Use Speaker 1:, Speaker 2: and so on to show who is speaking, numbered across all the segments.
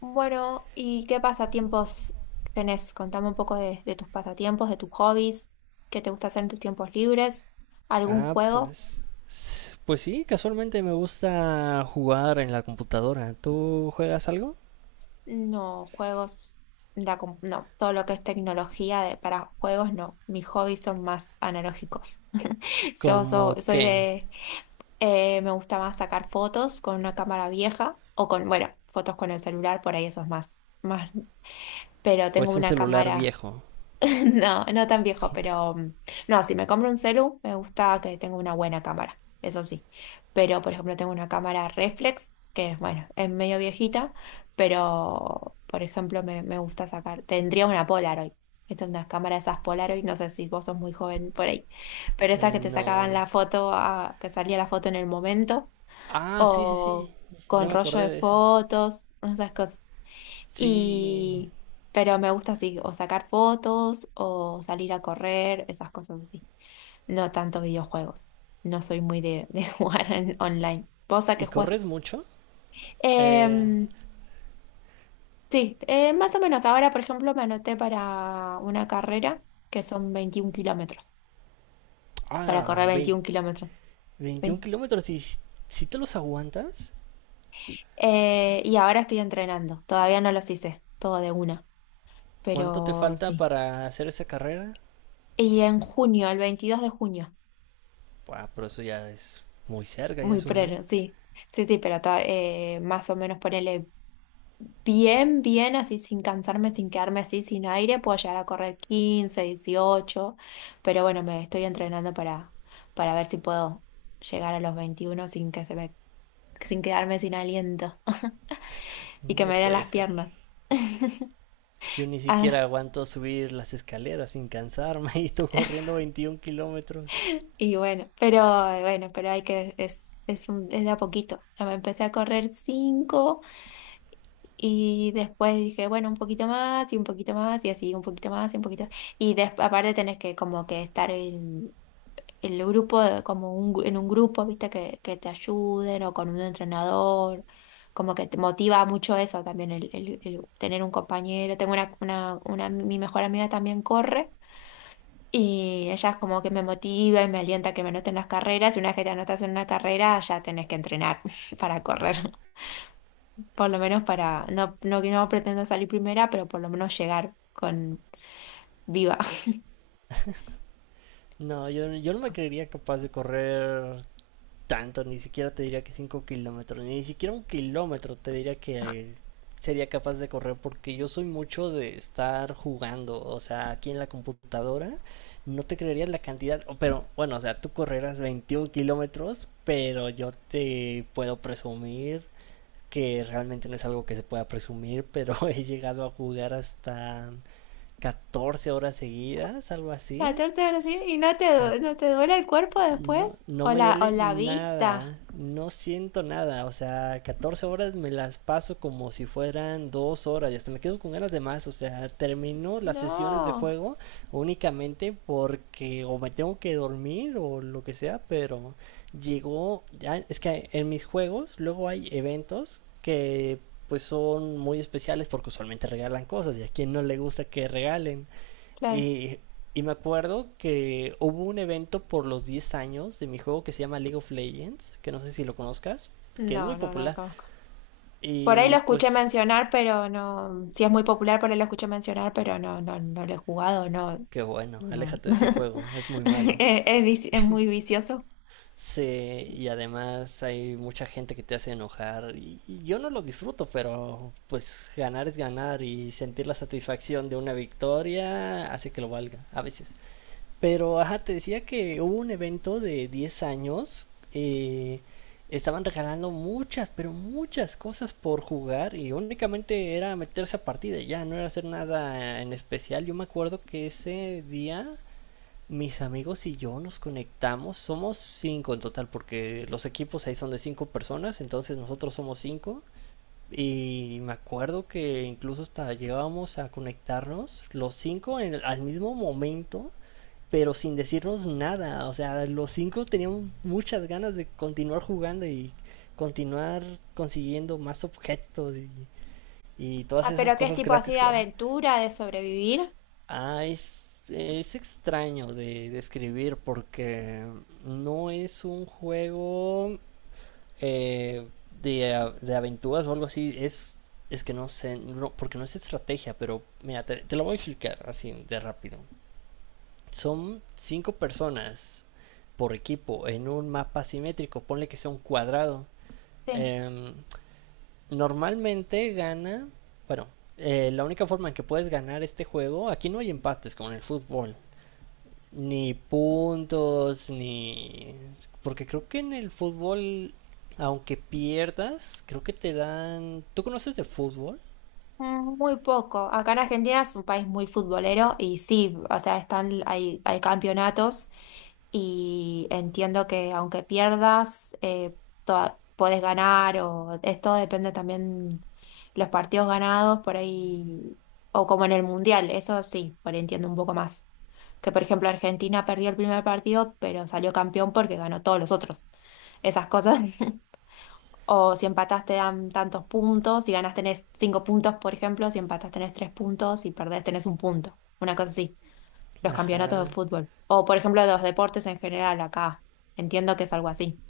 Speaker 1: Bueno, ¿y qué pasatiempos tenés? Contame un poco de tus pasatiempos, de tus hobbies, qué te gusta hacer en tus tiempos libres, algún
Speaker 2: Ah,
Speaker 1: juego,
Speaker 2: pues. Pues sí, casualmente me gusta jugar en la computadora. ¿Tú juegas algo?
Speaker 1: no, juegos, no, todo lo que es tecnología para juegos, no, mis hobbies son más analógicos. Yo so-
Speaker 2: ¿Cómo
Speaker 1: soy
Speaker 2: qué?
Speaker 1: de, Me gusta más sacar fotos con una cámara vieja o bueno, fotos con el celular, por ahí eso es más, más, pero
Speaker 2: ¿O
Speaker 1: tengo
Speaker 2: es un
Speaker 1: una
Speaker 2: celular
Speaker 1: cámara.
Speaker 2: viejo?
Speaker 1: No, no tan viejo, pero no, si me compro un celu, me gusta que tenga una buena cámara, eso sí. Pero, por ejemplo, tengo una cámara reflex, que bueno, es medio viejita, pero, por ejemplo, me gusta sacar, tendría una Polaroid. Esta es una cámara de esas Polaroid, no sé si vos sos muy joven por ahí, pero esas que te sacaban
Speaker 2: No.
Speaker 1: la foto, que salía la foto en el momento,
Speaker 2: Ah, sí, sí,
Speaker 1: o
Speaker 2: sí.
Speaker 1: con
Speaker 2: Ya me
Speaker 1: rollo de
Speaker 2: acordé de esas.
Speaker 1: fotos, esas cosas.
Speaker 2: Sí.
Speaker 1: Y, pero me gusta así, o sacar fotos, o salir a correr, esas cosas así. No tanto videojuegos. No soy muy de jugar online. ¿Vos a qué
Speaker 2: ¿Y
Speaker 1: jugás?
Speaker 2: corres mucho? Eh,
Speaker 1: Em, sí, más o menos. Ahora, por ejemplo, me anoté para una carrera que son 21 kilómetros. Para correr
Speaker 2: ah, vein-
Speaker 1: 21 kilómetros.
Speaker 2: 21
Speaker 1: Sí.
Speaker 2: kilómetros. ¿Y si te los aguantas?
Speaker 1: Y ahora estoy entrenando. Todavía no los hice, todo de una.
Speaker 2: ¿Cuánto te
Speaker 1: Pero
Speaker 2: falta
Speaker 1: sí.
Speaker 2: para hacer esa carrera?
Speaker 1: Y en junio, el 22 de junio.
Speaker 2: Buah, pero eso ya es muy cerca, ya
Speaker 1: Muy
Speaker 2: es un mes.
Speaker 1: prero, sí. Sí, sí, pero más o menos ponerle bien, bien, así sin cansarme, sin quedarme así sin aire, puedo llegar a correr 15 dieciocho. Pero bueno, me estoy entrenando para ver si puedo llegar a los 21 sin quedarme sin aliento, y que
Speaker 2: No
Speaker 1: me den
Speaker 2: puede
Speaker 1: las
Speaker 2: ser.
Speaker 1: piernas.
Speaker 2: Yo ni siquiera
Speaker 1: Ah,
Speaker 2: aguanto subir las escaleras sin cansarme y tú corriendo 21 kilómetros.
Speaker 1: y bueno, pero hay que, es de a poquito. Ya me empecé a correr cinco. Y después dije, bueno, un poquito más y un poquito más y así, un poquito más y un poquito. Aparte tenés que como que estar en el grupo, como en un grupo, viste, que te ayuden o con un entrenador. Como que te motiva mucho eso también, el tener un compañero. Tengo mi mejor amiga también corre, y ella es como que me motiva y me alienta a que me anoten las carreras. Y una vez que te anotas en una carrera, ya tenés que entrenar para correr por lo menos no, no, no pretendo salir primera, pero por lo menos llegar con viva.
Speaker 2: No, yo no me creería capaz de correr tanto, ni siquiera te diría que 5 kilómetros, ni siquiera un kilómetro te diría que sería capaz de correr porque yo soy mucho de estar jugando, o sea, aquí en la computadora no te creerías la cantidad, pero bueno, o sea, tú correrás 21 kilómetros, pero yo te puedo presumir que realmente no es algo que se pueda presumir, pero he llegado a jugar hasta 14 horas seguidas, algo así.
Speaker 1: 14 horas, ¿sí? ¿Y no te duele el cuerpo después?
Speaker 2: No, no
Speaker 1: ¿O
Speaker 2: me
Speaker 1: la, o
Speaker 2: duele
Speaker 1: la vista?
Speaker 2: nada, no siento nada, o sea, 14 horas me las paso como si fueran 2 horas y hasta me quedo con ganas de más, o sea, termino las sesiones de
Speaker 1: No,
Speaker 2: juego únicamente porque o me tengo que dormir o lo que sea, pero llegó, ya, es que en mis juegos luego hay eventos que pues son muy especiales porque usualmente regalan cosas y a quien no le gusta que regalen.
Speaker 1: claro.
Speaker 2: Y, y me acuerdo que hubo un evento por los 10 años de mi juego que se llama League of Legends, que no sé si lo conozcas, que es
Speaker 1: No,
Speaker 2: muy
Speaker 1: no, no lo
Speaker 2: popular.
Speaker 1: conozco. Por ahí
Speaker 2: Y
Speaker 1: lo escuché
Speaker 2: pues,
Speaker 1: mencionar, pero no, si es muy popular, por ahí lo escuché mencionar, pero no, no, no lo he jugado, no,
Speaker 2: qué bueno,
Speaker 1: no.
Speaker 2: aléjate de ese juego, es muy malo.
Speaker 1: Es muy vicioso.
Speaker 2: Sí, y además hay mucha gente que te hace enojar. Y yo no lo disfruto, pero pues ganar es ganar y sentir la satisfacción de una victoria hace que lo valga, a veces. Pero, ajá, te decía que hubo un evento de 10 años. eh, estaban regalando muchas, pero muchas cosas por jugar y únicamente era meterse a partida, ya no era hacer nada en especial. Yo me acuerdo que ese día mis amigos y yo nos conectamos, somos 5 en total, porque los equipos ahí son de 5 personas, entonces nosotros somos cinco. Y me acuerdo que incluso hasta llegábamos a conectarnos los cinco al mismo momento pero sin decirnos nada. O sea, los cinco teníamos muchas ganas de continuar jugando y continuar consiguiendo más objetos y todas
Speaker 1: Ah,
Speaker 2: esas
Speaker 1: pero ¿qué es
Speaker 2: cosas
Speaker 1: tipo así
Speaker 2: gratis
Speaker 1: de
Speaker 2: que daban.
Speaker 1: aventura, de sobrevivir?
Speaker 2: Ah, es extraño de describir porque no es un juego eh, de aventuras o algo así. Es que no sé, no, porque no es estrategia, pero mira, te lo voy a explicar así de rápido. Son cinco personas por equipo en un mapa simétrico, ponle que sea un cuadrado,
Speaker 1: Sí.
Speaker 2: eh, normalmente gana, bueno, la única forma en que puedes ganar este juego, aquí no hay empates como en el fútbol, ni puntos, ni... Porque creo que en el fútbol, aunque pierdas, creo que te dan... ¿Tú conoces de fútbol?
Speaker 1: Muy poco. Acá en Argentina es un país muy futbolero y sí, o sea, hay campeonatos, y entiendo que aunque pierdas, podés ganar o esto depende también los partidos ganados por ahí, o como en el Mundial, eso sí, por ahí entiendo un poco más. Que por ejemplo Argentina perdió el primer partido, pero salió campeón porque ganó todos los otros. Esas cosas. O si empatas te dan tantos puntos, si ganas tenés 5 puntos, por ejemplo, si empatas tenés 3 puntos, si perdés tenés un punto. Una cosa así, los campeonatos de
Speaker 2: Ajá.
Speaker 1: fútbol. O por ejemplo, de los deportes en general acá. Entiendo que es algo así.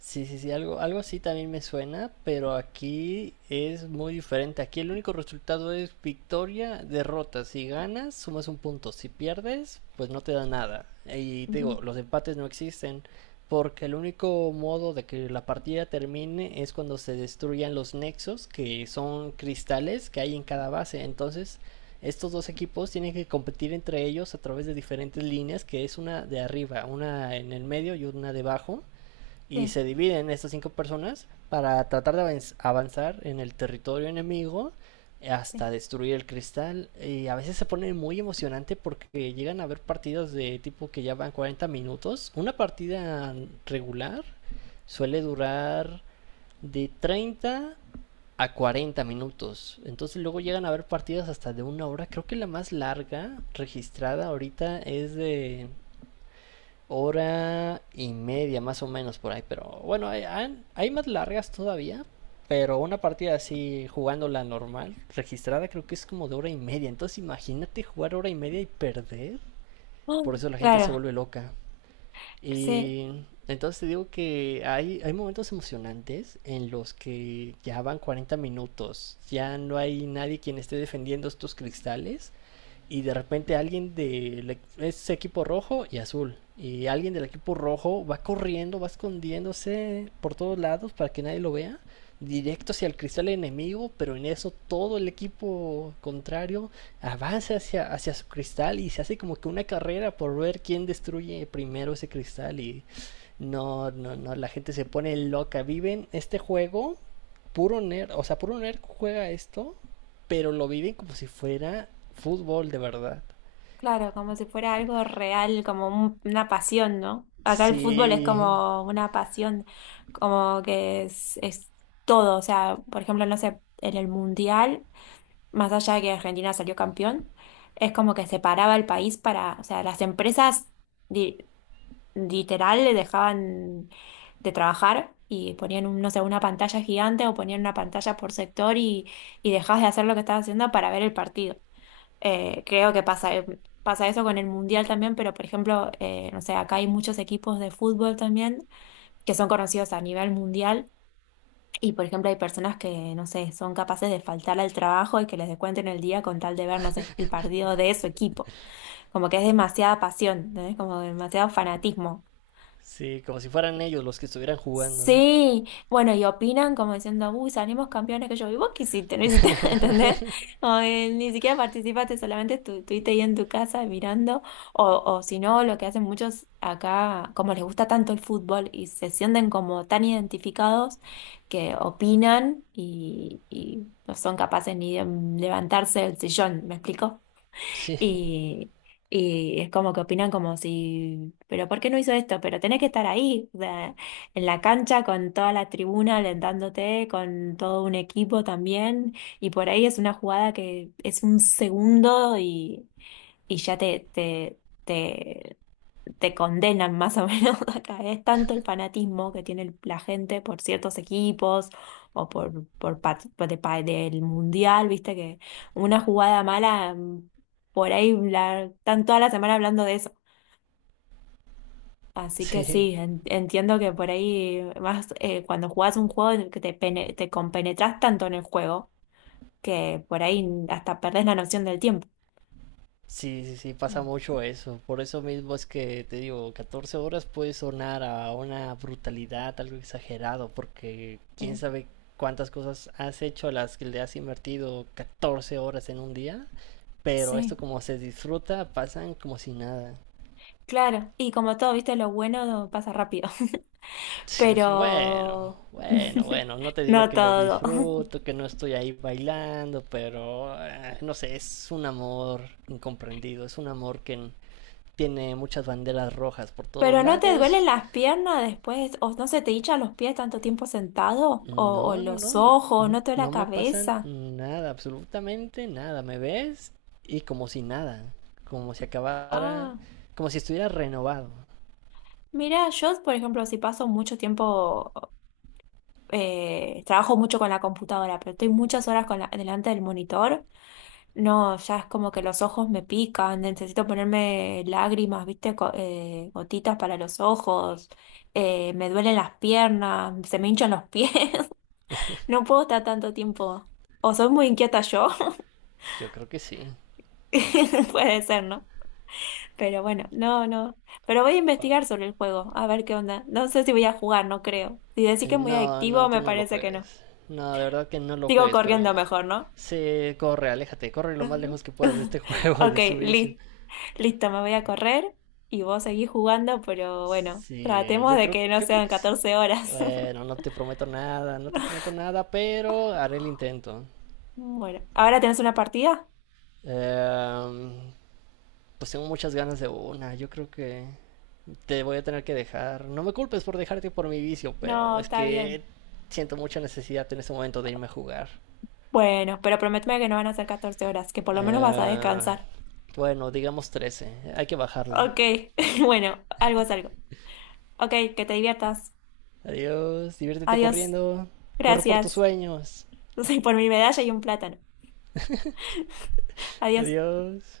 Speaker 2: Sí, sí, sí, algo así también me suena, pero aquí es muy diferente. Aquí el único resultado es victoria, derrota. Si ganas, sumas un punto. Si pierdes, pues no te da nada. Y te
Speaker 1: Ujú.
Speaker 2: digo, los empates no existen, porque el único modo de que la partida termine es cuando se destruyan los nexos, que son cristales que hay en cada base. Entonces, estos dos equipos tienen que competir entre ellos a través de diferentes líneas, que es una de arriba, una en el medio y una debajo y
Speaker 1: Sí,
Speaker 2: se dividen estas cinco personas para tratar de avanzar en el territorio enemigo
Speaker 1: sí.
Speaker 2: hasta destruir el cristal y a veces se pone muy emocionante porque llegan a haber partidas de tipo que ya van 40 minutos. Una partida regular suele durar de 30 a 40 minutos. Entonces luego llegan a haber partidas hasta de una hora. Creo que la más larga registrada ahorita es de hora y media más o menos por ahí, pero bueno, hay más largas todavía, pero una partida así jugándola normal, registrada creo que es como de hora y media, entonces imagínate jugar hora y media y perder,
Speaker 1: Ah,
Speaker 2: por eso la gente se
Speaker 1: claro.
Speaker 2: vuelve loca.
Speaker 1: Sí,
Speaker 2: Y entonces te digo que hay momentos emocionantes en los que ya van 40 minutos, ya no hay nadie quien esté defendiendo estos cristales y de repente alguien del ese equipo rojo y azul y alguien del equipo rojo va corriendo, va escondiéndose por todos lados para que nadie lo vea, directo hacia el cristal enemigo, pero en eso todo el equipo contrario avanza hacia su cristal y se hace como que una carrera por ver quién destruye primero ese cristal y no, no, no, la gente se pone loca, viven este juego, puro nerd, o sea, puro nerd juega esto pero lo viven como si fuera fútbol de verdad.
Speaker 1: claro, como si fuera algo real, como una pasión, ¿no? Acá el fútbol es
Speaker 2: Sí,
Speaker 1: como una pasión, como que es todo, o sea, por ejemplo, no sé, en el mundial. Más allá de que Argentina salió campeón, es como que separaba el país para, o sea, las empresas li- literal le dejaban de trabajar y ponían, no sé, una pantalla gigante, o ponían una pantalla por sector, y dejabas de hacer lo que estabas haciendo para ver el partido. Creo que pasa, pasa eso con el Mundial también, pero por ejemplo, no sé, acá hay muchos equipos de fútbol también que son conocidos a nivel mundial, y por ejemplo, hay personas que, no sé, son capaces de faltar al trabajo y que les descuenten el día con tal de ver, no sé, el partido de su equipo. Como que es demasiada pasión, ¿no? Como demasiado fanatismo.
Speaker 2: sí, como si fueran ellos los que estuvieran jugando.
Speaker 1: Sí, bueno, y opinan como diciendo, uy, salimos campeones que yo, ¿y vos qué hiciste? ¿No hiciste? ¿Entendés? O, ni siquiera participaste, solamente estuviste ahí en tu casa mirando, o si no, lo que hacen muchos acá, como les gusta tanto el fútbol y se sienten como tan identificados que opinan, y no son capaces ni de levantarse del sillón, ¿me explico?
Speaker 2: Sí,
Speaker 1: Y, y es como que opinan como si, pero ¿por qué no hizo esto? Pero tenés que estar ahí, o sea, en la cancha con toda la tribuna alentándote, con todo un equipo también. Y por ahí es una jugada que es un segundo, y ya te te condenan más o menos acá. Es tanto el fanatismo que tiene la gente por ciertos equipos o por, pa- por de pa- del mundial, viste que una jugada mala, por ahí están toda la semana hablando de eso. Así que
Speaker 2: sí,
Speaker 1: sí, entiendo que por ahí más, cuando jugás un juego en el que te compenetras tanto en el juego que por ahí hasta perdés la noción del tiempo.
Speaker 2: sí, sí, sí, pasa
Speaker 1: Mm.
Speaker 2: mucho eso. Por eso mismo es que te digo, 14 horas puede sonar a una brutalidad, algo exagerado, porque quién
Speaker 1: Sí,
Speaker 2: sabe cuántas cosas has hecho a las que le has invertido 14 horas en un día, pero esto
Speaker 1: sí,
Speaker 2: como se disfruta, pasan como si nada.
Speaker 1: claro. Y como todo, viste, lo bueno pasa rápido.
Speaker 2: Sí, bueno,
Speaker 1: Pero
Speaker 2: bueno, bueno, no te diría
Speaker 1: no
Speaker 2: que lo
Speaker 1: todo.
Speaker 2: disfruto, que no estoy ahí bailando, pero no sé, es un amor incomprendido, es un amor que tiene muchas banderas rojas por todos
Speaker 1: ¿Pero no te duelen
Speaker 2: lados.
Speaker 1: las piernas después? ¿O no se te hinchan los pies tanto tiempo sentado? ¿O
Speaker 2: No, no, no,
Speaker 1: los
Speaker 2: n-
Speaker 1: ojos?
Speaker 2: n-
Speaker 1: ¿No te duele la
Speaker 2: no me pasan
Speaker 1: cabeza?
Speaker 2: nada, absolutamente nada, ¿me ves? Y como si nada, como si acabara,
Speaker 1: Ah,
Speaker 2: como si estuviera renovado.
Speaker 1: mira, yo, por ejemplo, si paso mucho tiempo, trabajo mucho con la computadora, pero estoy muchas horas con delante del monitor. No, ya es como que los ojos me pican, necesito ponerme lágrimas, ¿viste? Gotitas para los ojos. Me duelen las piernas, se me hinchan los pies, no puedo estar tanto tiempo. O soy muy inquieta yo,
Speaker 2: Yo creo que sí.
Speaker 1: puede ser, ¿no? Pero bueno, no, no. Pero voy a investigar sobre el juego, a ver qué onda. No sé si voy a jugar, no creo. Si decís que es muy
Speaker 2: No,
Speaker 1: adictivo,
Speaker 2: no, tú
Speaker 1: me
Speaker 2: no lo
Speaker 1: parece que no.
Speaker 2: juegues. No, de verdad que no lo
Speaker 1: Sigo
Speaker 2: juegues,
Speaker 1: corriendo
Speaker 2: pero
Speaker 1: mejor, ¿no?
Speaker 2: sí, corre, aléjate, corre lo más lejos que puedas de este juego y
Speaker 1: Ok,
Speaker 2: de su vicio.
Speaker 1: listo. Listo, me voy a correr y vos seguís jugando, pero bueno,
Speaker 2: Sí,
Speaker 1: tratemos
Speaker 2: yo
Speaker 1: de
Speaker 2: creo,
Speaker 1: que no
Speaker 2: yo creo
Speaker 1: sean
Speaker 2: que sí.
Speaker 1: 14 horas.
Speaker 2: Bueno, no te prometo nada, no te prometo nada, pero haré el intento.
Speaker 1: Bueno, ¿ahora tenés una partida?
Speaker 2: Em, pues tengo muchas ganas de una, yo creo que te voy a tener que dejar. No me culpes por dejarte por mi vicio, pero
Speaker 1: No,
Speaker 2: es
Speaker 1: está
Speaker 2: que
Speaker 1: bien.
Speaker 2: siento mucha necesidad en este momento de irme a jugar.
Speaker 1: Bueno, pero prométeme que no van a ser 14 horas, que por lo menos vas a
Speaker 2: Eh,
Speaker 1: descansar.
Speaker 2: bueno, digamos 13. Hay que bajarle.
Speaker 1: Ok, bueno, algo es algo. Ok, que te diviertas.
Speaker 2: Adiós. Diviértete
Speaker 1: Adiós.
Speaker 2: corriendo. Corre por tus
Speaker 1: Gracias.
Speaker 2: sueños.
Speaker 1: Por mi medalla y un plátano. Adiós.
Speaker 2: Adiós.